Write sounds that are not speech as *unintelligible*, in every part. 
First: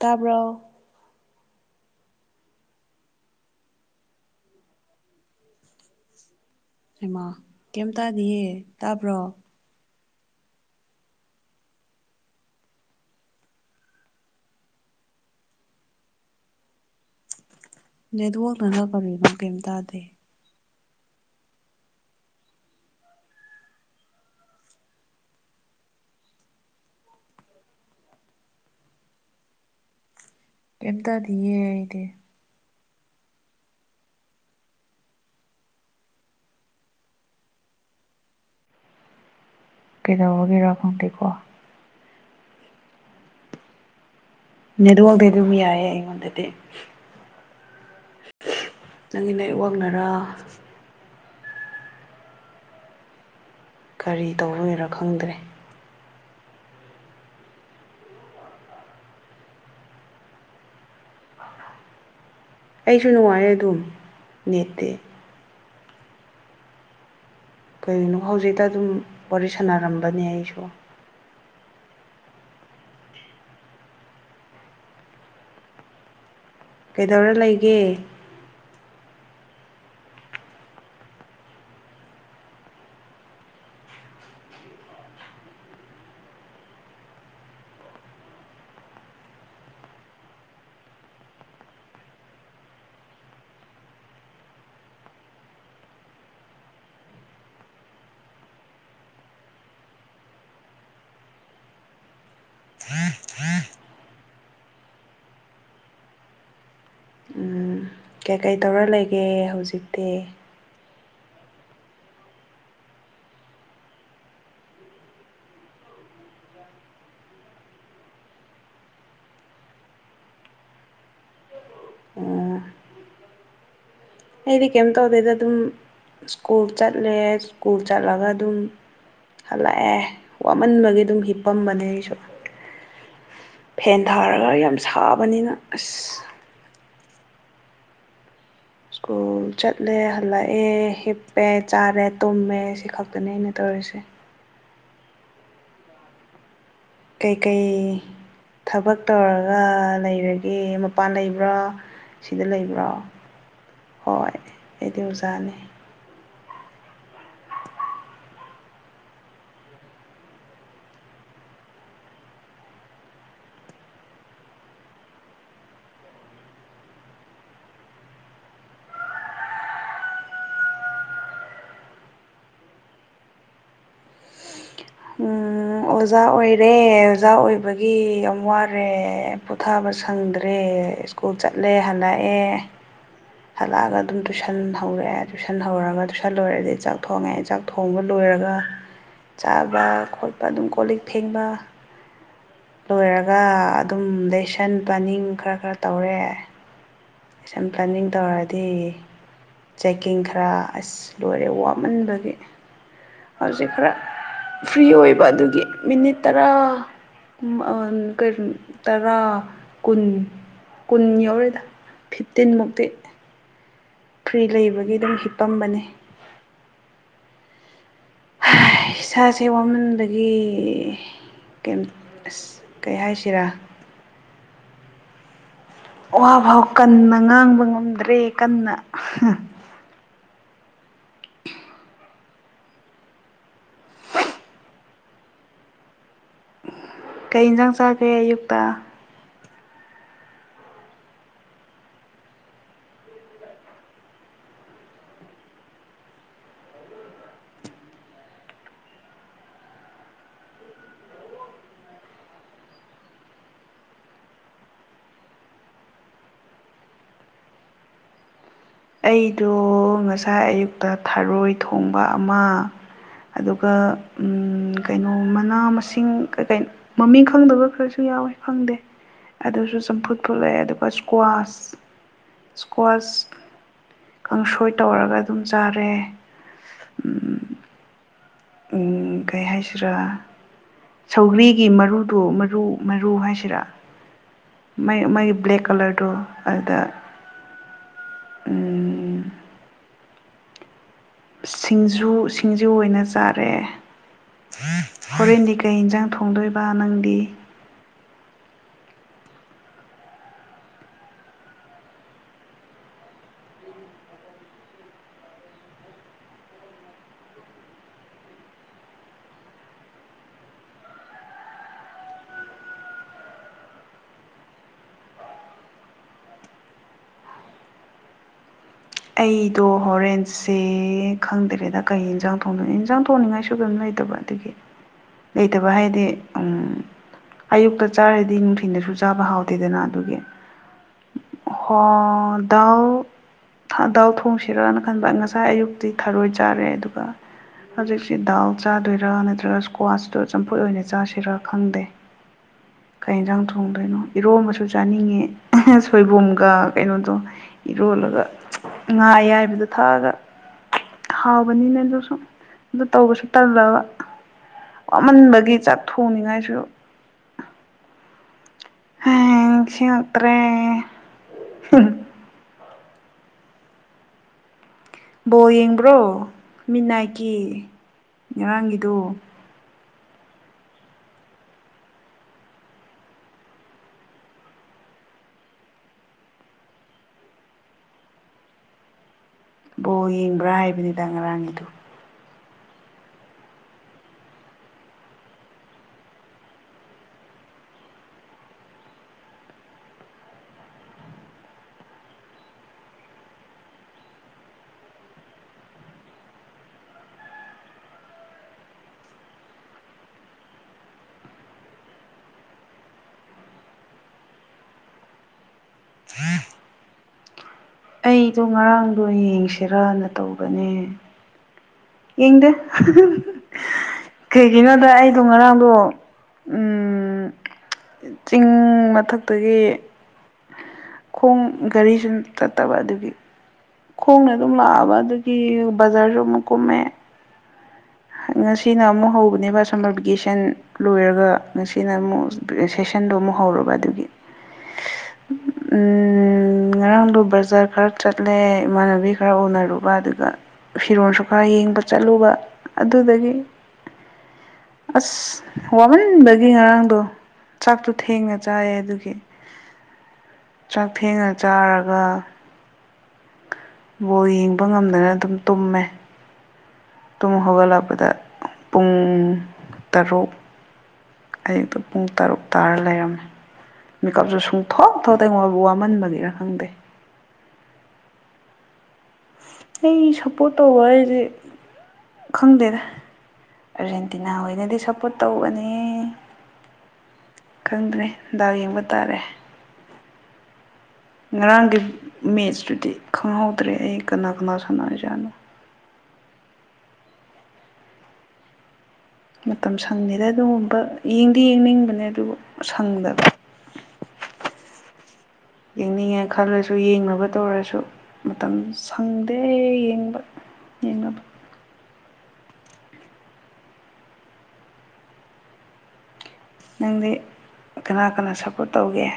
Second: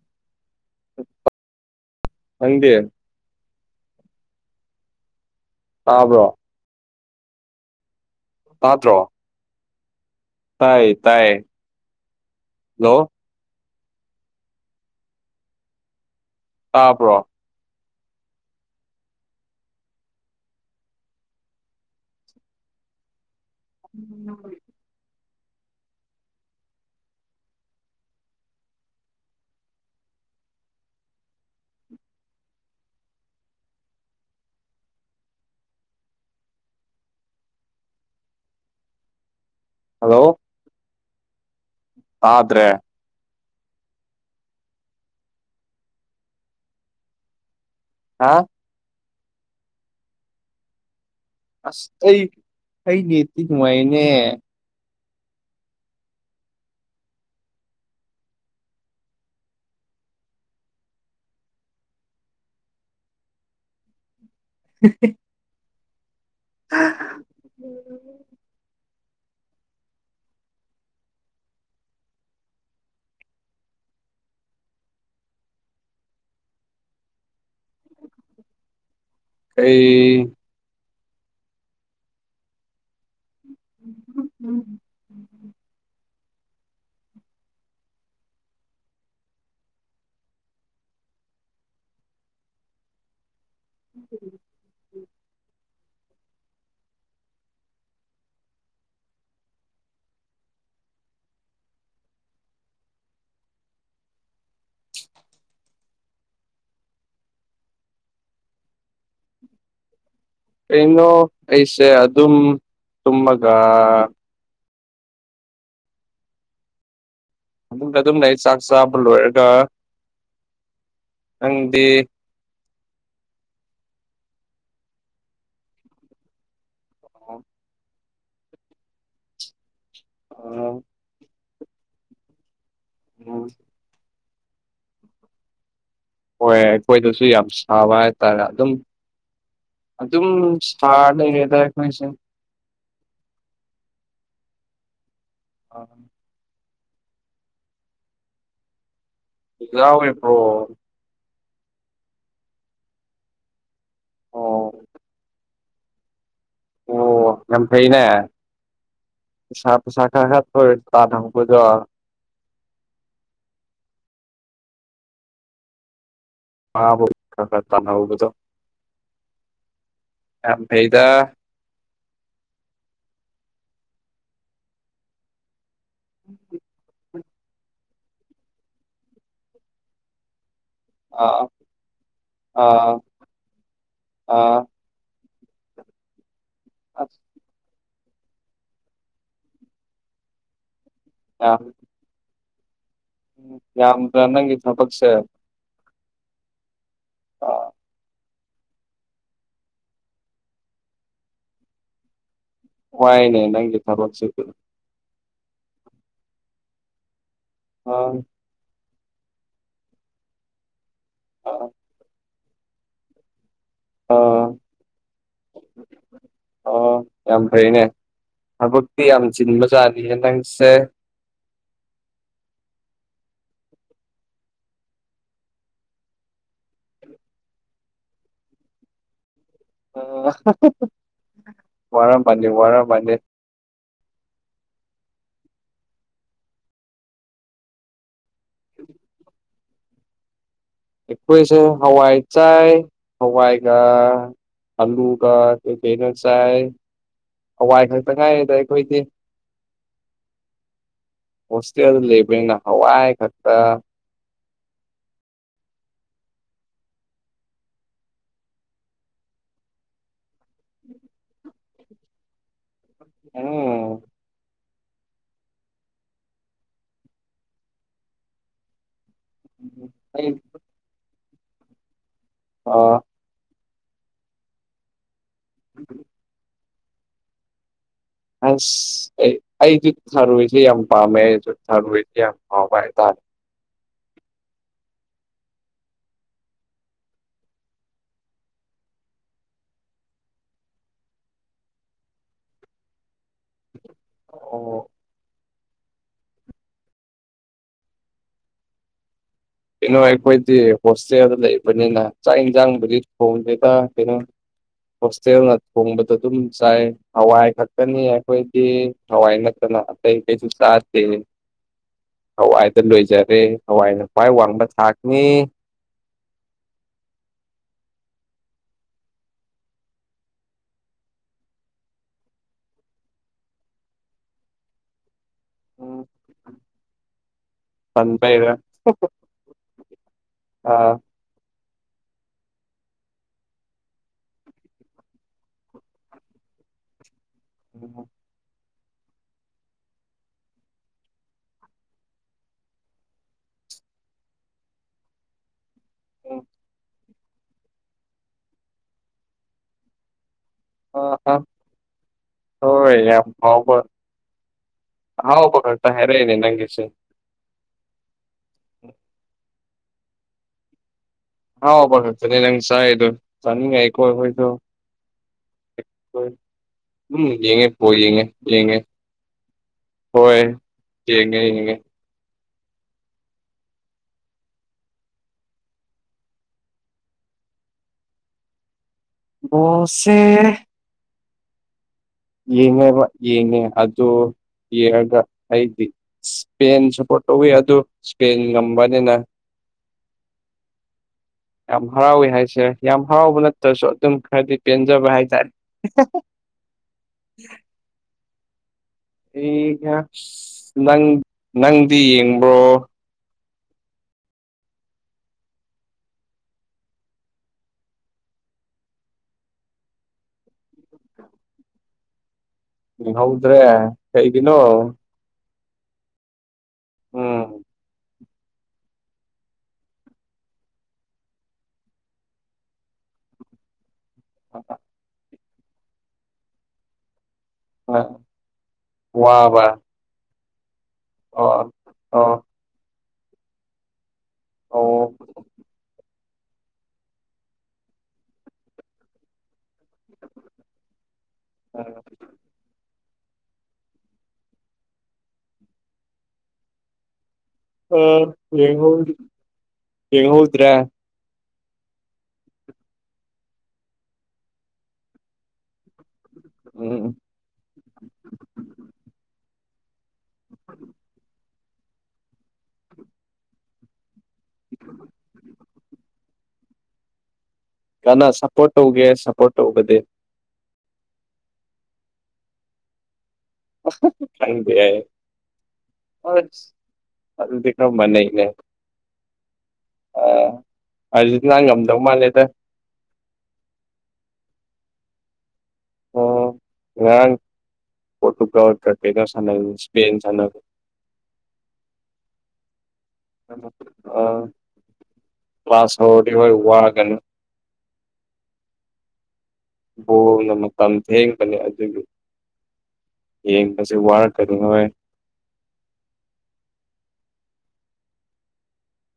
ꯇꯥꯕ꯭ꯔꯣ ꯈꯪꯗꯦ ꯇꯥꯕ꯭ꯔꯣ ꯍꯩꯃꯥ ꯀ꯭ꯌꯝ ꯇꯥꯗꯤꯌꯦ ꯇꯥꯕ꯭ꯔꯣ ꯇꯥꯏꯌꯦ ꯇꯥꯏꯌꯦ ꯍꯜꯂꯣ ꯇꯥꯕ꯭ꯔꯣ ꯅꯦꯠꯋꯥꯔꯛꯅꯔ ꯀꯔꯤꯅꯣ ꯀ꯭ꯌꯝ ꯇꯥꯗꯦ *inaudible* ꯀ꯭ꯌꯝ ꯇꯥꯗꯤꯌꯦ ꯑꯩꯗꯤ ꯍꯜꯂꯣ ꯀꯩꯗꯧꯕꯒꯤꯔꯥ ꯈꯪꯗꯦꯀꯣ ꯇꯥꯗ꯭ꯔꯦ ꯅꯦꯠꯋꯥꯔꯛꯇꯤ ꯑꯗꯨꯝ ꯌꯥꯏꯌꯦ ꯑꯩꯉꯣꯟꯗꯗꯤ ꯍꯥ ꯅꯪꯒꯤ ꯑꯦꯠꯋꯥꯛꯅꯔꯥ ꯑꯁ ꯑꯩ ꯑꯩ ꯅꯦꯠꯇꯤ ꯅꯨꯡꯉꯥꯏꯌꯦꯅꯦ ꯀꯔꯤ ꯇꯧꯕꯒꯤꯔꯥ ꯈꯪꯗ꯭ꯔꯦ ꯑꯩꯁꯨ ꯅꯨꯡꯉꯥꯏꯌꯦ ꯑꯗꯨꯝ ꯅꯦꯠꯇꯤ *unintelligible* ꯀꯩꯒꯤꯅꯣ ꯍꯧꯖꯤꯛꯇ ꯑꯗꯨꯝ ꯋꯥꯔꯤ ꯁꯥꯟꯅꯔꯝꯕꯅꯦ ꯑꯩꯁꯨ ꯀꯩꯗꯧꯔ ꯂꯩꯒꯦ ꯑꯩ ꯎꯝ *inaudible* ꯎꯝ ꯀꯩꯀꯩ ꯇꯧꯔ ꯂꯩꯒꯦ ꯍꯧꯖꯤꯛꯇꯤ ꯀꯩꯅꯣ ꯑꯩꯁꯦ ꯑꯗꯨꯝ ꯇꯨꯝꯃꯒꯥ ꯐꯃꯨꯡꯗ ꯑꯗꯨꯝ ꯂꯩꯌꯦ ꯆꯥꯛ ꯆꯥꯕ ꯂꯣꯏꯔꯒ ꯅꯪꯗꯤ ꯎꯝ ꯑꯩꯗꯤ ꯀ꯭ꯌꯝ ꯇꯧꯗꯦꯗ ꯑꯗꯨꯝ ꯁ꯭ꯀꯨꯜ ꯆꯠꯂꯦ ꯎꯝ ꯁ꯭ꯀꯨꯨꯜ ꯆꯠꯂꯒ ꯑꯗꯨꯝ ꯍꯜꯂꯛꯑꯦ ꯋꯥꯃꯟꯕꯒꯤ ꯑꯗꯨꯝ ꯍꯤꯞꯄꯝꯕꯅꯦ ꯑꯩꯁꯨ ꯎꯝ ꯐꯦꯟ ꯊꯥꯔꯒ ꯌꯥꯝ ꯁꯥꯕꯅꯤꯅ ꯑꯁ ꯍꯣꯏ ꯑꯈꯣꯏꯗꯁꯨ ꯌꯥꯝ ꯁꯥꯕ ꯍꯥꯏꯇꯥꯔꯦ ꯑꯗꯨꯝ ꯁ꯭ꯀꯨꯜ ꯆꯠꯂꯦ ꯑꯗꯨꯝ ꯍꯜꯂꯛꯑꯦ ꯁꯥꯔ ꯍꯤꯞꯄꯦ ꯂꯩꯔꯦꯗ ꯑꯩꯈꯣꯏꯁꯦ ꯆꯥꯔꯦ ꯇꯨꯝꯃꯦ ꯁꯤ ꯈꯛꯇꯅꯦ ꯑꯩꯅ ꯇꯧꯔꯤꯁꯦ ꯑꯥ ꯀꯩꯀꯩ ꯊꯕꯛ ꯇꯧꯔꯒ ꯌꯥꯎꯋꯦ ꯕ꯭ꯔꯣ ꯂꯩꯔꯒꯦ ꯃꯄꯥꯟ ꯂꯩ ꯔꯥ ꯁꯤꯗ ꯂꯩꯕ꯭ꯔꯣ ꯍꯣꯏ ꯑꯣ ꯑꯩꯗꯤ ꯑꯣꯖꯥꯅꯤ ꯑꯣ ꯌꯥꯝ ꯐꯩꯅꯦ ꯅꯤꯁꯥ ꯄꯁꯥ ꯈꯔ ꯈꯔ ꯇꯣꯢꯅ ꯆꯥꯗꯕ ꯈꯣꯢꯗꯣ *inaudible* ꯃꯥꯕꯨ ꯈꯔ ꯈꯔ ꯇꯥꯅꯧꯕꯗꯣ ꯌꯥꯝ ꯐꯩꯗꯥ ꯎꯝ ꯑꯣꯖꯥ ꯑꯣꯏꯔꯦ ꯑꯣꯖꯥ ꯑꯣꯏꯕꯒꯤ ꯌꯥꯝ ꯋꯥꯔꯦ ꯄꯨꯊꯥꯕ ꯁꯪꯗ ꯗ꯭ꯔꯦ ꯁ꯭ꯀꯨꯜ ꯑꯥ ꯆꯠꯂꯦ ꯍꯜꯂꯛꯑꯦ ꯑꯥ ꯍꯜꯂꯛꯑꯒ ꯑꯗꯨꯝ ꯑꯥ ꯇꯨꯏꯁꯟ ꯍꯧꯔꯦ ꯔꯦ ꯇꯨꯏꯁꯟ ꯍꯧꯔꯒ ꯇꯨꯏꯁꯟ ꯂꯣꯏꯔꯗꯤ ꯆꯥꯛ ꯑꯁ ꯊꯣꯡꯉꯦ ꯆꯥꯛ ꯊꯣꯡꯕ ꯂꯣꯏꯔꯒ ꯆꯥꯕ ꯈꯣꯠꯄ ꯑꯗꯨꯝ ꯀꯣꯜꯂꯤꯛ ꯐꯦꯡꯕ ꯌꯥꯝ ꯂꯣꯏꯔꯒ ꯑꯗꯨꯝ ꯌꯥꯝꯗ꯭ꯔ ꯅꯪꯒꯤ ꯂꯦꯁꯟ ꯊꯕꯛꯁꯦ ꯄ꯭ꯂꯥꯅꯤꯡ ꯈꯔ ꯈꯔ ꯇꯧꯔꯦ ꯂꯦꯁꯟ ꯄ꯭ꯂꯥꯟꯅꯤꯡ ꯇꯧꯔ ꯗꯤ ꯆꯦꯛꯀꯤꯡ ꯈꯔ ꯑꯁ ꯂꯣꯏꯔꯦ ꯋꯥꯃꯟꯕꯒꯤ ꯋꯥꯏꯅꯦ ꯍꯧꯖꯤꯛ ꯅꯪꯒꯤ ꯈꯔ ꯊꯕꯛꯁꯤꯗꯤ ꯐ꯭ꯔꯤ ꯑꯣꯏ ꯕ ꯑꯗꯨꯒꯤ ꯃꯤꯅꯤꯠ ꯇꯔꯥ ꯎꯝ ꯑꯥ ꯑꯟ ꯀꯩꯔꯨꯟ ꯇꯔꯥ ꯀꯨꯟ ꯀꯨꯟ ꯌꯧꯔꯦꯗ ꯑꯥ ꯐꯤꯞꯇꯤꯟ ꯃꯨꯛꯇꯤ ꯐ꯭ꯔꯤ ꯑꯥ ꯂꯩꯕꯒꯤ ꯑꯗꯨꯝ ꯍꯤꯞꯄꯝꯕꯅꯦ ꯐꯩꯌꯦꯅꯦ ꯊꯕꯛꯇꯤ ꯌꯥꯝ ꯏꯁꯥꯁꯦ ꯆꯤꯟꯕꯖꯥꯠꯅꯤꯅꯦ ꯅꯪꯁꯦ ꯀ꯭ꯌꯝ ꯑꯁ ꯀꯩ ꯍꯥꯏꯁꯤꯔꯥ ꯋꯥ ꯐꯥꯎ ꯀꯟꯅ ꯉꯥꯡꯕ ꯉꯝꯗ꯭ꯔꯦ ꯀꯟꯅ ꯑꯥ ꯋꯥꯗꯤ ꯋꯥꯔꯝꯃꯅꯤ ꯀꯩ ꯍꯦꯟꯖꯥꯡ ꯆꯥꯈ꯭ꯔꯦ ꯑꯌꯨꯛꯇ ꯑꯩꯈꯣꯏꯁꯦ ꯍꯋꯥꯏ ꯆꯥꯏ ꯍꯋꯥꯏꯒ ꯑꯜꯂꯨꯒ ꯀꯩꯀꯩꯅꯣ ꯆꯥꯏ ꯍꯋꯥꯏ ꯈꯛꯇꯪ ꯉꯥꯏꯔꯦꯗ ꯑꯩꯈꯣꯏꯗꯤ ꯍꯣꯁꯇꯦꯜꯗ ꯂꯩꯕꯅꯤꯅ ꯍꯋꯥꯏ ꯈꯛꯇ *inaudible* ꯑꯩꯗꯣ ꯉꯁꯥꯏ ꯑꯌꯨꯛꯇ ꯊꯔꯣꯏ ꯊꯣꯡꯕ ꯑꯃ ꯑꯗꯨꯒ ꯎꯝ ꯎꯝ ꯀꯩꯅꯣ ꯃꯅꯥ ꯃꯁꯤꯡ ꯀꯩꯀꯩꯅꯣ ꯃꯃꯤꯡ ꯈꯪꯗꯕ ꯈꯔꯁꯨ ꯌꯥꯎꯋꯦ ꯈꯪꯗꯦ ꯑꯗꯨꯁꯨ ꯆꯝꯐꯨꯠ ꯑꯩ ꯐꯨꯠꯂꯦ ꯑꯗꯨꯒ ꯁꯀ꯭ꯋꯥꯁ ꯑ ꯁꯀ꯭ꯋꯥꯁ ꯀꯥꯡꯁꯣꯏ ꯇꯧꯔꯒ ꯑꯗꯨꯝ ꯆꯥꯔꯦ ꯎꯝ ꯑꯁ ꯎꯝ ꯑꯩ ꯀꯩ ꯑꯩꯗꯤ ꯍꯥꯏꯁꯤꯔꯥ ꯊꯔꯣꯏꯁꯦ ꯌꯥꯝ ꯄꯥꯝꯃꯦ ꯑꯩꯁꯨ ꯁꯧꯒ꯭ꯔꯤꯒꯤ ꯊꯔꯣꯏꯁꯦ ꯃꯔꯨꯗꯣ ꯌꯥꯝ ꯃꯔꯨ ꯍꯥꯎꯕ ꯃꯔꯨ ꯍꯥꯏꯇꯥꯔꯦ ꯍꯥꯏꯁꯤꯔꯥ ꯃꯥꯥꯏ ꯃꯥꯒꯤ ꯕ꯭ꯂꯦꯛ ꯀꯂꯔꯗꯨ ꯑꯗꯨꯗ *inaudible* ꯁꯤꯡꯖꯨ ꯁꯤꯡꯖꯨ ꯑꯣꯏꯅ ꯆꯥꯔꯦ ꯑꯣ ꯍꯣꯔꯦꯟꯗꯤ ꯀ ꯀꯩ ꯍꯤꯟꯖꯥꯡ ꯊꯣꯡꯗꯨꯏꯕ ꯅꯪꯗꯤ ꯀꯩꯅꯣ ꯑꯩꯈꯣꯏꯗꯤ ꯍꯣꯁꯇꯦꯜꯗ ꯂꯩꯕꯅꯤꯅ ꯆꯥꯛ ꯢꯟꯖꯥꯡꯕꯨꯗꯤ ꯊꯣꯡꯗꯦꯗ ꯀꯩꯅꯣ ꯍꯣꯁꯇꯦꯜꯅ ꯊꯣꯡꯕꯗꯨ ꯑꯗꯨꯝ ꯆꯥꯏ ꯍꯋꯥꯏ ꯈꯛꯇꯅꯤ ꯑꯩꯈꯣꯏꯗꯤ ꯍꯋꯥꯏ ꯅꯠꯇ ꯅ ꯑꯇꯩ ꯀꯩꯁꯨ ꯆꯥꯗꯦ ꯍꯋꯥꯏꯗ ꯂꯣꯏꯖꯔꯦ ꯍꯋꯥꯏꯅ ꯈ꯭ꯋꯥꯏ ꯋꯥꯡꯕ ꯊꯥꯛꯅꯤ ꯑꯩꯗꯣ ꯍꯣꯔꯦꯟꯁꯦ ꯈꯪꯗꯔꯦꯗ ꯀꯩ ꯍꯤꯟꯖꯥꯡ ꯊꯣꯡꯗꯣꯏꯅꯣ ꯏꯟꯖꯥꯡ ꯊꯣꯡꯅꯤꯡꯉꯥꯏꯁꯨ ꯀ꯭ꯌꯝ ꯂꯩ ꯇꯕ ꯑꯗꯨꯒꯤ *inaudible* ꯂꯩꯇꯕ ꯎꯝ ꯍꯥꯏꯗꯤ ꯎꯝ ꯑꯌꯨꯛꯇ ꯆꯥꯔꯗꯤ ꯄꯟꯕꯩꯔ ꯅꯨꯡꯊꯤꯟꯜꯗꯁꯨ ꯆꯥꯕ ꯍꯥꯎꯇꯦꯗꯅ ꯑꯗꯨꯒꯤ ꯑꯥ ꯍꯣ ꯗꯧ ꯊꯥꯗꯥꯎ ꯊꯣꯡꯁꯤꯔꯅ ꯈꯟꯕ ꯉꯁꯥꯏ ꯑꯌꯨꯛꯇꯤ ꯊꯔꯣꯏ ꯆꯥꯔꯦ ꯑꯗꯨꯒ ꯎꯝ, ꯍꯧꯖꯤꯛꯁꯤ ꯗꯥꯎ ꯆꯥꯗꯣꯏꯔꯥ ꯅꯠꯇ꯭ꯔꯒ ꯏꯁꯀ꯭ꯋꯥꯁꯇꯣ ꯆꯝꯐꯨꯠ ꯑꯣꯏꯅ ꯆꯥꯁꯤꯔꯥ ꯈꯪꯗꯦ *inaudible* ꯀꯩ ꯌꯦꯟꯖꯥꯡ ꯊꯣꯡꯗꯣꯏꯅꯣ ꯏꯔꯣꯝꯕꯁꯨ ꯆꯥꯅꯤꯡꯉꯦ ꯑꯍꯥ ꯎꯝ, ꯁꯣꯏꯕꯨꯝꯒ ꯀꯩꯅꯣꯗꯣ ꯏꯔꯣꯟ ꯕꯒ ꯉꯥ ꯑꯌꯥꯏꯕꯗꯣ ꯊꯛꯑꯒ ꯑꯥ ꯑꯥ ꯍꯥꯎꯕꯅꯤꯅꯦ ꯑꯗꯨ ꯁꯨ ꯑꯗꯨ ꯍꯣꯏ ꯇꯧꯕꯁꯨ ꯌꯥꯝ ꯍꯥꯎꯕ ꯇꯜꯂꯕ ꯋꯥꯃꯟꯕꯒꯤ ꯑꯍꯥꯎꯕ ꯆꯥꯛ ꯈꯛꯇ ꯍꯥꯏꯔꯛꯏꯅꯦ ꯊꯣꯡꯅꯤꯡꯉꯥꯏꯁꯨ ꯎꯝ ꯁꯤꯉꯛ ꯇꯔꯦ ꯑꯍꯥꯎ ꯈꯛꯇꯅꯦ ꯅꯪ ꯆꯥꯏ ꯑꯗꯨ ꯆꯅꯤꯡꯉꯛꯑꯦꯀꯣ ꯑꯈꯣꯏꯗꯣ ꯕꯣꯜ ꯌꯦꯡꯕ꯭ꯔꯣ ꯃꯤꯠ ꯎꯝ ꯅꯥꯠꯀꯤ ꯌꯦꯡꯉꯦ ꯕꯣꯜ ꯌꯦꯡꯉꯦ ꯌꯦꯡꯉꯦ ꯉꯔꯥꯡꯒꯤꯗꯨ ꯍꯣꯏ ꯌꯦꯡꯉꯦ ꯌꯦꯡꯉꯦ ꯕꯣꯜ ꯕꯣꯜꯁꯦ ꯌꯦꯡꯕ꯭ꯔꯥ ꯍꯥꯏꯕꯅꯤꯗ ꯉꯔꯥꯡꯒꯤꯗꯨ ꯌꯦꯡꯉꯦꯕ ꯌꯦꯡꯉꯦ ꯑꯗꯨ ꯌꯦꯡꯉꯒ ꯑꯩꯗꯤ ꯏꯁꯄꯦꯟ ꯁꯄꯣꯔꯠ ꯇꯧꯋꯤ ꯑꯗꯨ ꯏꯁꯄꯦꯟ ꯉꯝꯕꯅꯤꯅ *inaudible* ꯌꯥꯝ ꯍꯔꯥꯎꯋꯤ ꯍꯥꯏꯁꯦ ꯌꯥꯝ ꯍꯔꯥꯎꯕ ꯅꯠꯇ꯭ꯔꯁꯨ ꯑꯗꯨꯝ ꯈꯔꯗꯤ ꯄꯦꯟꯖꯕ ꯍꯥꯏꯇꯥꯔꯦ *unintelligible* ꯑꯩꯒ ꯅꯪ ꯅꯪꯗꯤ ꯌꯦꯡꯕ꯭ꯔꯣ ꯑꯩꯗꯣ ꯉꯔꯥꯡꯗꯣ ꯌꯦꯡꯁꯤꯔꯅ ꯇꯧꯕꯅꯦ ꯌꯦꯡꯗꯦ ꯌꯦꯡꯍꯧꯗ꯭ꯔꯦ ꯀꯩꯒꯤꯅꯣ ꯀꯩꯒꯤꯅꯣꯗ ꯑꯩꯗꯣ ꯉꯔꯥꯡ ꯗꯣ ꯎꯝ ꯆꯤꯡ ꯃꯊꯛꯇꯒꯤ ꯈꯣꯡ ꯒꯥꯔꯤ ꯁꯨ ꯆꯠꯇꯕ ꯑꯗꯨꯒꯤ ꯈꯣꯡꯅ ꯑꯗꯨꯝ ꯂꯥꯛꯑꯕ ꯑꯗꯨꯗꯒꯤ ꯕꯖꯥꯔꯁꯨ ꯑꯃꯨꯛ ꯀꯨꯝꯃꯦ ꯉꯁꯤꯅ ꯑꯃꯨꯛ ꯍꯧꯕꯅꯦꯕ ꯋꯥꯕ ꯁꯝꯃꯔ ꯚꯤꯀꯦꯁꯟ ꯂꯣꯏꯔꯒ ꯑꯣ ꯉꯁꯤꯅ ꯑꯃꯨꯛ ꯑꯣ ꯁꯦꯁꯟꯗꯣ ꯑꯃꯨꯛ ꯍꯧꯔꯕ ꯑꯗꯨꯒꯤ ꯑꯣ ꯎꯝ ꯎꯝ ꯉꯔꯥꯡꯗꯨꯣ ꯕꯖꯥꯔ ꯈꯔ ꯆꯠꯂꯦ ꯏꯃꯥꯟꯅꯕꯤ ꯈꯔ ꯎꯅꯔꯨ ꯕ ꯑꯗꯨꯒ ꯐꯤꯔꯣꯜꯁꯨ ꯈꯔ ꯌꯦꯡꯕ ꯑ ꯆꯠꯂꯨꯕ ꯑꯗꯨꯗꯒꯤ ꯑꯁ ꯋꯥꯃꯟꯕꯒꯤ ꯉꯔꯥꯡꯗꯣ ꯆꯥꯛꯇꯣ ꯊꯦꯡꯉ ꯆꯥꯏꯌꯦ ꯌꯦꯡꯍꯧ ꯑꯗꯨꯒꯤ ꯆꯥꯛ ꯌꯦꯡꯍꯧꯗ꯭ꯔꯦ ꯊꯦꯡꯉ ꯆꯥꯔꯒ ꯕꯣꯜ ꯌꯦꯡꯕ ꯉꯝꯗꯅ ꯑꯗꯨꯝ ꯇꯨꯝꯃꯦ ꯎꯝ ꯇꯨꯝ ꯍꯧꯒꯠꯂꯛꯄꯗ ꯄꯨꯡ ꯇꯔꯨꯛ ꯑꯌꯨꯛꯇꯣ ꯄꯨꯡ ꯇꯔꯨꯛ ꯇꯥꯔ ꯂꯩꯔꯝꯃꯦ ꯃꯤꯀꯞꯁꯨ ꯁꯨꯛ ꯁꯨꯡꯊꯣꯛ ꯊꯣꯛꯇꯦ ꯋꯥ ꯋꯥꯃꯟꯕꯒꯤꯔ ꯈꯪꯗꯦ ꯀꯅꯥ ꯁꯞꯄꯣꯠ ꯇꯧꯒꯦ ꯁꯞꯄꯣꯠ ꯇꯧꯕꯗꯤ ꯑꯩ ꯁꯞꯄꯣꯔꯠ ꯇꯧꯕ ꯍꯥꯏꯁꯤ ꯈꯪꯗꯦꯗ ꯑꯥꯔꯖꯦꯟꯇꯤꯅꯥ ꯈꯪꯕ ꯑꯣꯏꯅꯗꯤ ꯌꯥꯏ ꯁꯞꯄꯣꯠ ꯇꯧꯒꯅꯤ ꯑꯁ ꯑꯗꯨꯗꯤ ꯈꯔ ꯈꯪꯗ꯭ꯔꯦ ꯗꯥꯎ ꯌꯦꯡꯕ ꯇꯥꯔꯦ ꯑ ꯉꯔꯥꯡꯒꯤ ꯃꯦꯆꯇꯨꯗꯤ ꯈꯪꯍꯧꯗ꯭ꯔꯦ ꯑꯩ ꯀꯅꯥ ꯀꯅꯥ ꯁꯥꯟꯅꯔꯤꯖꯥꯠꯅꯣ ꯑꯣ ꯉꯔꯥꯡ ꯄꯣꯔꯇꯨꯒꯜ ꯃꯇꯝ ꯁꯪꯗꯦꯗ ꯑꯗꯨꯒꯨꯝꯕ ꯌꯦꯡꯗꯤ ꯌꯦꯡꯅꯤꯡꯕꯅꯦ ꯑꯗꯨꯕꯨ ꯁꯪꯗꯕ ꯑꯥ ꯌꯦꯡꯅꯤꯡꯉꯦ ꯈꯜꯂꯁꯨ ꯌꯦꯡꯅꯕ ꯇꯧꯔꯁꯨ ꯃꯇꯝ ꯁꯪꯗꯦ ꯌꯦꯡꯕ ꯕꯣꯜꯅ ꯃꯇꯝ ꯌꯦꯡꯅꯕ ꯊꯦꯡꯕꯅꯤ ꯑꯗꯨꯒꯤ ꯌꯦꯡꯕꯁꯦ ꯋꯥꯔꯀꯇꯗꯨꯉꯥꯏ ꯅꯪꯗꯤ ꯀꯅꯥ ꯀꯅꯥ ꯁꯞꯄꯣꯔꯠ ꯇꯧꯒꯦ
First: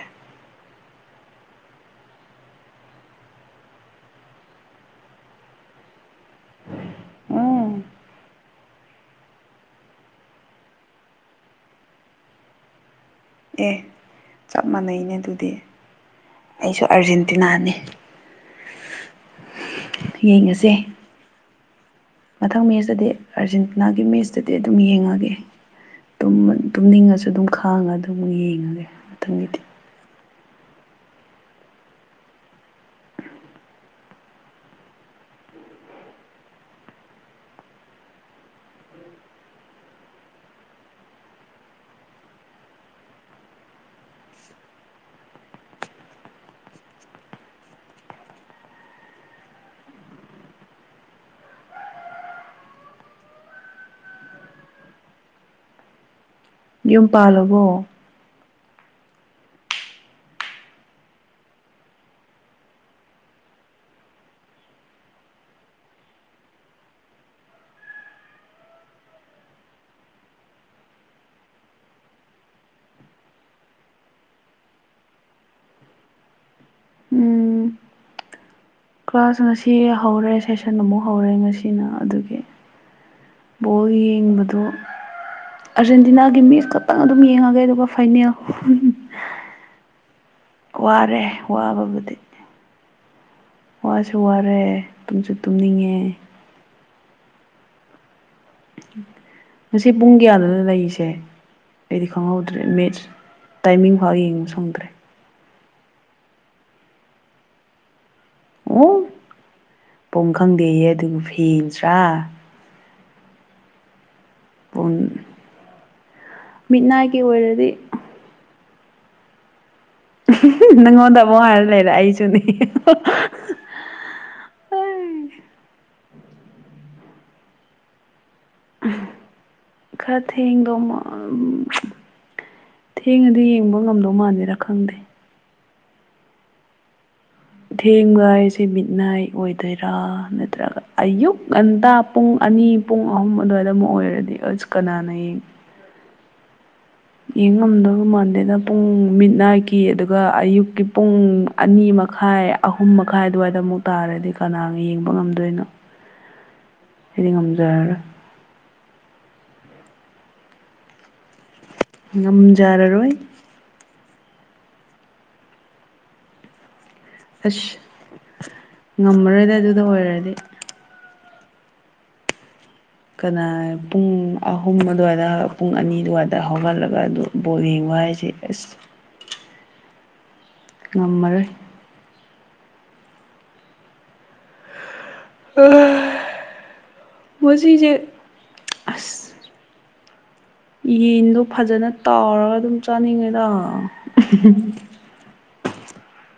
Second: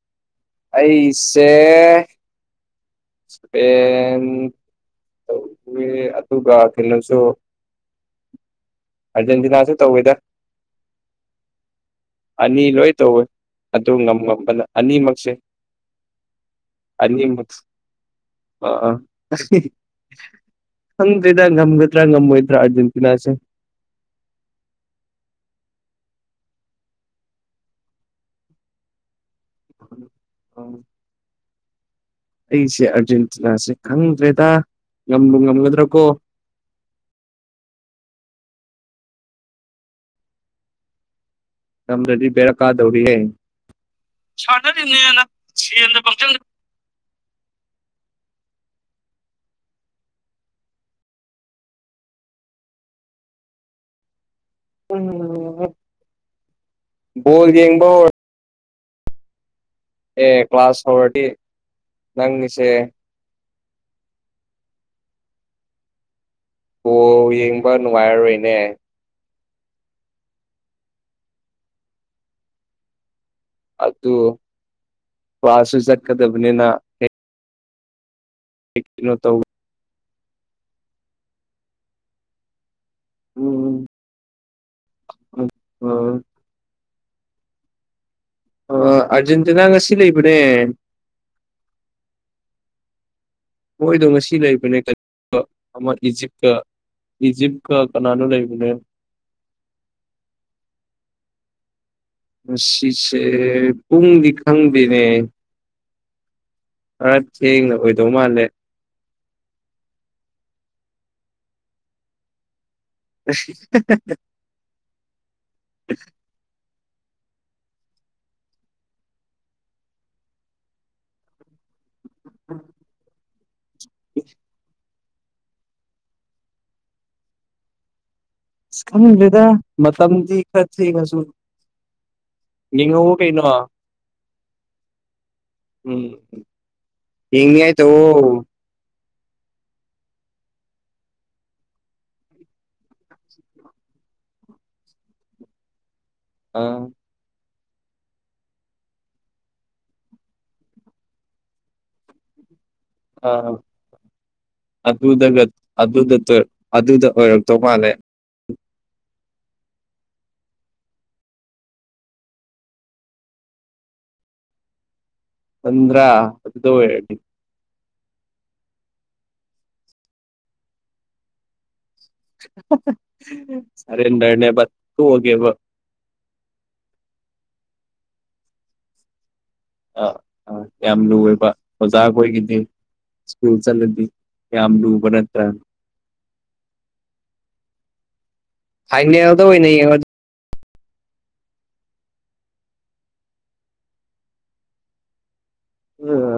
ꯑꯩꯁꯦ ꯏꯁꯄꯦꯟ ꯇꯧꯏ ꯑꯗꯨꯒ ꯀꯩꯅꯣꯁꯨ ꯎꯝ ꯑꯤꯔꯖꯦꯟꯇꯤꯅꯥꯁꯨ ꯇꯧꯋꯦꯗ ꯑꯅꯤ ꯂꯣꯏ ꯇꯧꯋꯦ ꯑꯦ ꯑꯗꯨ ꯉꯝꯃꯝꯕꯅ ꯆꯞ ꯃꯥꯟꯅꯩꯅꯦ ꯑꯅꯤꯃꯛꯁꯦ ꯑꯗꯨꯗꯤ ꯑꯩꯁꯨ ꯑꯅꯤꯃꯛ ꯑꯥꯔꯖꯦꯟꯇꯤꯅꯅꯦ ꯑꯥ ꯌꯦꯡꯉꯁꯦ ꯈꯪꯗꯦꯗ ꯃꯊꯪ ꯃꯦꯠꯁꯇꯗꯤ ꯑꯥꯔꯖꯦꯟꯇꯤꯅꯥꯒꯤ ꯃꯦꯠꯁꯇꯗꯤ ꯑꯗꯨꯝ ꯌꯦꯡꯉꯒꯦ ꯇꯨꯝꯅꯤꯡꯉꯁꯨ ꯑꯗꯨꯝ ꯈꯥꯡꯉꯒ ꯑꯗꯨꯝ ꯌꯦꯡꯉꯒꯦ ꯃꯊꯪꯗꯗꯤ *unintelligible* ꯑꯩꯁꯦ ꯑꯥꯔꯖꯦꯟꯇꯤꯅꯥꯁꯦ ꯈꯪꯗ꯭ꯔꯦꯗ ꯉꯝꯕꯨ ꯉꯝꯒꯗ꯭ꯔꯀꯣ *inaudible* ꯉꯝꯗ꯭ꯔꯗꯤ ꯕꯦꯔ ꯀꯥꯗꯧꯔꯤ ꯍꯥꯏ ꯁꯥꯟꯅꯔꯤꯅꯦꯅ ꯁꯦꯜꯗ ꯄꯪꯆꯪꯗ ꯆꯪ *unintelligible* ꯌꯨꯝ ꯕꯣꯜ ꯄꯥꯜꯂꯕꯣ ꯌꯦꯡꯕ ꯍꯧꯔ ꯑꯦ ꯀ꯭ꯂꯥꯁ ꯍꯧꯔꯗꯤ ꯅꯪꯒꯤꯁꯦ ꯕꯣꯜ ꯌꯦꯡꯕ ꯅꯨꯡꯉꯥꯏꯔꯔꯣꯏꯅꯦ ꯑꯗꯨ ꯀ꯭ꯂꯥꯁꯨ ꯆꯠꯀꯗꯕꯅꯤꯅ ꯎꯝ ꯀꯩꯅꯣ ꯇꯧ ꯀ꯭ꯂꯥꯁ ꯉꯁꯤ ꯍꯧꯔꯦ ꯁꯦꯁꯟ ꯑꯃꯨꯛ ꯍꯧꯔꯦ ꯉꯁꯤꯅ ꯑꯗꯨꯒꯤ ꯎꯝ ꯕꯣꯜ ꯌꯦꯡꯕꯗꯨ ꯑꯔꯖꯦꯟꯇꯤꯅꯥꯒꯤ ꯃꯦꯁꯇ ꯈꯤꯇꯪ ꯑꯗꯨꯝ ꯌꯦꯡꯉꯒꯦ ꯑꯗꯨꯒ ꯐꯥꯏꯅꯦꯜ ꯑꯥꯔꯖꯦꯟꯇꯤꯅꯥ ꯉꯁꯤ ꯂꯩꯕꯅꯦ ꯋꯥꯔꯦ ꯋꯥꯕꯕꯨꯗꯤ ꯃꯣꯏꯗꯣ ꯋꯥꯁꯨ ꯉꯁꯤ ꯂꯩꯕꯅꯦ ꯋꯥꯔꯦ ꯇꯨꯝꯁꯨ ꯑꯃ ꯇꯨꯝꯅꯤꯡꯉꯦ ꯏꯖꯤꯞꯀ ꯏꯖꯤꯞꯀ ꯀꯅꯥꯅꯣ ꯂꯩ ꯉꯁꯤ ꯄꯨꯡ ꯀꯌꯥꯗꯅꯣ ꯂꯩꯔꯤꯁꯦ ꯑꯩꯗꯤ ꯈꯪꯍꯧꯗ꯭ꯔꯦ ꯃꯦꯠꯁ ꯉꯁꯤꯁꯦ ꯇꯥꯏꯃꯤꯡ ꯐꯥꯎ ꯄꯨꯡꯗꯤ ꯌꯦꯡꯕ ꯁꯪꯗ꯭ꯔꯦ ꯈꯪꯗꯦꯅꯦ ꯈꯔꯥ ꯊꯦꯡꯅ ꯑꯣꯏ ꯑꯣ ꯄꯨꯡ ꯈꯪꯗꯦꯌꯦ ꯑꯗꯨꯕꯨ ꯐꯦꯟꯁ ꯂꯥ *unintelligible* ꯄꯨꯡ ꯃꯤꯠꯅꯥꯏꯠꯀꯤ ꯑꯣꯏꯔꯗꯤ ꯍꯥ ꯍꯥ ꯅꯪꯉꯣꯟꯗ ꯑꯃꯨꯛ ꯍꯥꯏꯔ ꯂꯩꯔꯦ ꯑꯩꯁꯨꯅꯦ *unintelligible* ꯈꯪꯗ꯭ꯔꯦꯗ ꯈꯥꯔ ꯃꯇꯝꯗꯤ ꯈꯔ ꯊꯦꯡꯗꯧ ꯊꯦꯡꯉꯁꯨ ꯃꯥꯥꯜ *unintelligible* ꯌꯦꯡꯍꯧꯋ ꯊꯦꯡꯉꯗꯤ ꯀꯩꯅꯣ ꯌꯦꯡꯕ ꯉꯝꯗꯧ ꯃꯥꯥꯟꯗꯦꯗ ꯈꯪꯗꯦ ꯎꯝ ꯌꯦꯡꯅꯤꯡꯉꯥꯏ ꯊꯦꯡꯕ ꯇꯧꯑꯣ ꯍꯥꯏꯁꯦ ꯃꯤꯠꯅꯥꯏꯠ ꯑꯣꯏꯗꯨꯏꯔꯥ ꯅꯠꯇ꯭ꯔꯒ ꯑꯌꯨꯛ ꯉꯟꯇꯥ ꯄꯨꯡ ꯑꯅꯤ ꯄꯨꯡ ꯑꯍꯨꯝ ꯑꯗ꯭ꯋꯥꯏꯗ ꯑꯃꯨꯛ ꯑꯣꯏꯔ ꯗꯤ ꯑꯁ ꯀꯥꯅꯥꯅ ꯌꯦꯡ ꯑꯥ ꯌꯦꯡ ꯉꯝꯗꯧꯒ ꯃꯥꯟꯗꯦꯗ ꯄꯨꯡ ꯃꯤꯠꯅꯥꯏꯠꯀꯤ ꯑꯗꯨꯒ ꯑꯌꯨꯛꯀꯤ ꯄꯨꯡ ꯑꯅꯤ ꯃꯈꯥꯏ ꯑꯍꯨꯝ ꯃꯈꯥꯏ ꯑꯥ ꯑꯗ꯭ꯋꯥꯏꯗ ꯑꯃꯨꯛ ꯇꯥꯔꯗꯤ ꯀꯅꯥꯅ ꯌꯦꯡꯕ ꯑꯗꯨꯗꯒ ꯉꯝꯗꯣꯏꯅꯣ ꯑꯗꯨꯗ ꯑꯗꯨꯗ ꯑꯩꯗꯤ ꯑꯣꯏꯔꯛꯇꯧ ꯃꯥꯜꯂꯦ ꯉꯝꯖꯔꯔꯣꯏ ꯉꯝꯖꯔꯔꯣꯏ ꯇꯟꯗ꯭ꯔꯥ ꯑꯗꯨꯗ ꯑꯣꯢꯔꯗꯤ ꯑꯁ ꯉꯝꯃꯔꯣꯢꯗ ꯑꯗꯨꯗ ꯑꯣꯏꯔꯗꯤ ꯀꯅꯥꯢ ꯄꯨꯡ ꯁꯔꯦꯟꯗꯔꯅꯦꯕ ꯑꯍꯨꯝ ꯑꯗ꯭ꯋꯥꯏꯗ ꯇꯣꯛꯑꯒꯦꯕ ꯄꯨꯡ ꯑꯅꯤ ꯑꯗꯨꯋꯥꯏ ꯗ ꯍꯧꯒꯠꯂꯒ ꯑꯗꯨꯝ ꯕꯣꯜ ꯌꯦꯡꯕ ꯍꯥꯏꯖꯦ ꯑꯁ ꯑ ꯑ ꯌꯥꯝ ꯂꯨꯋꯦꯕ ꯉꯝꯃꯔꯣꯏ ꯑꯣꯖꯥꯈꯣꯏꯒꯤꯗꯤ ꯁ꯭ꯀꯨꯜ ꯆꯠꯂꯗꯤ ꯌꯥꯝ ꯂꯨꯕ ꯅꯠꯇ꯭ꯔ ꯁꯤꯁꯦ ꯐꯥꯏꯅꯦꯜꯗ ꯑꯣꯏꯅ ꯌꯦꯡꯉꯣ ꯌꯦꯟꯗꯣ ꯐꯖꯅ ꯇꯥꯎꯔꯒ ꯑꯗꯨꯝ ꯆꯥꯅꯤꯡꯉꯦꯗ ꯎꯝ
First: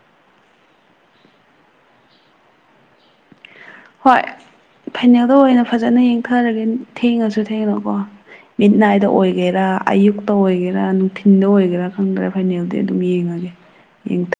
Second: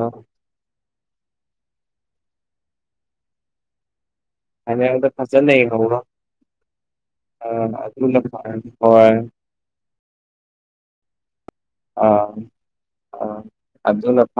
ꯍꯣꯏ ꯐꯥꯏꯅꯦꯜꯗ ꯐꯖꯅ ꯑꯣꯏꯅ ꯌꯦꯡꯍꯧꯔꯣ ꯐꯖꯅ ꯌꯦꯡꯊꯔꯒꯦ ꯊꯦꯡꯉꯁꯨ ꯑꯥ ꯊꯦꯡꯅꯀꯣ ꯑꯗꯨꯅ ꯐꯔꯅꯤ ꯃꯤꯠꯅꯥꯏꯗ ꯍꯣꯏ ꯑꯣꯏꯒꯦꯔꯥ ꯑꯌꯨꯛꯇ ꯑꯣꯏꯒꯦꯔꯥ ꯅꯨꯡ ꯗꯤꯟꯗ ꯑꯣꯏꯒꯦꯔꯥ ꯈꯪꯗ꯭ꯔꯦ ꯑꯥ ꯐꯥꯏꯅꯦꯜꯗꯤ ꯑꯗꯨꯝ ꯑꯥ ꯌꯦꯡꯉꯒꯦ ꯑꯗꯨꯅ ꯌꯦꯡꯊ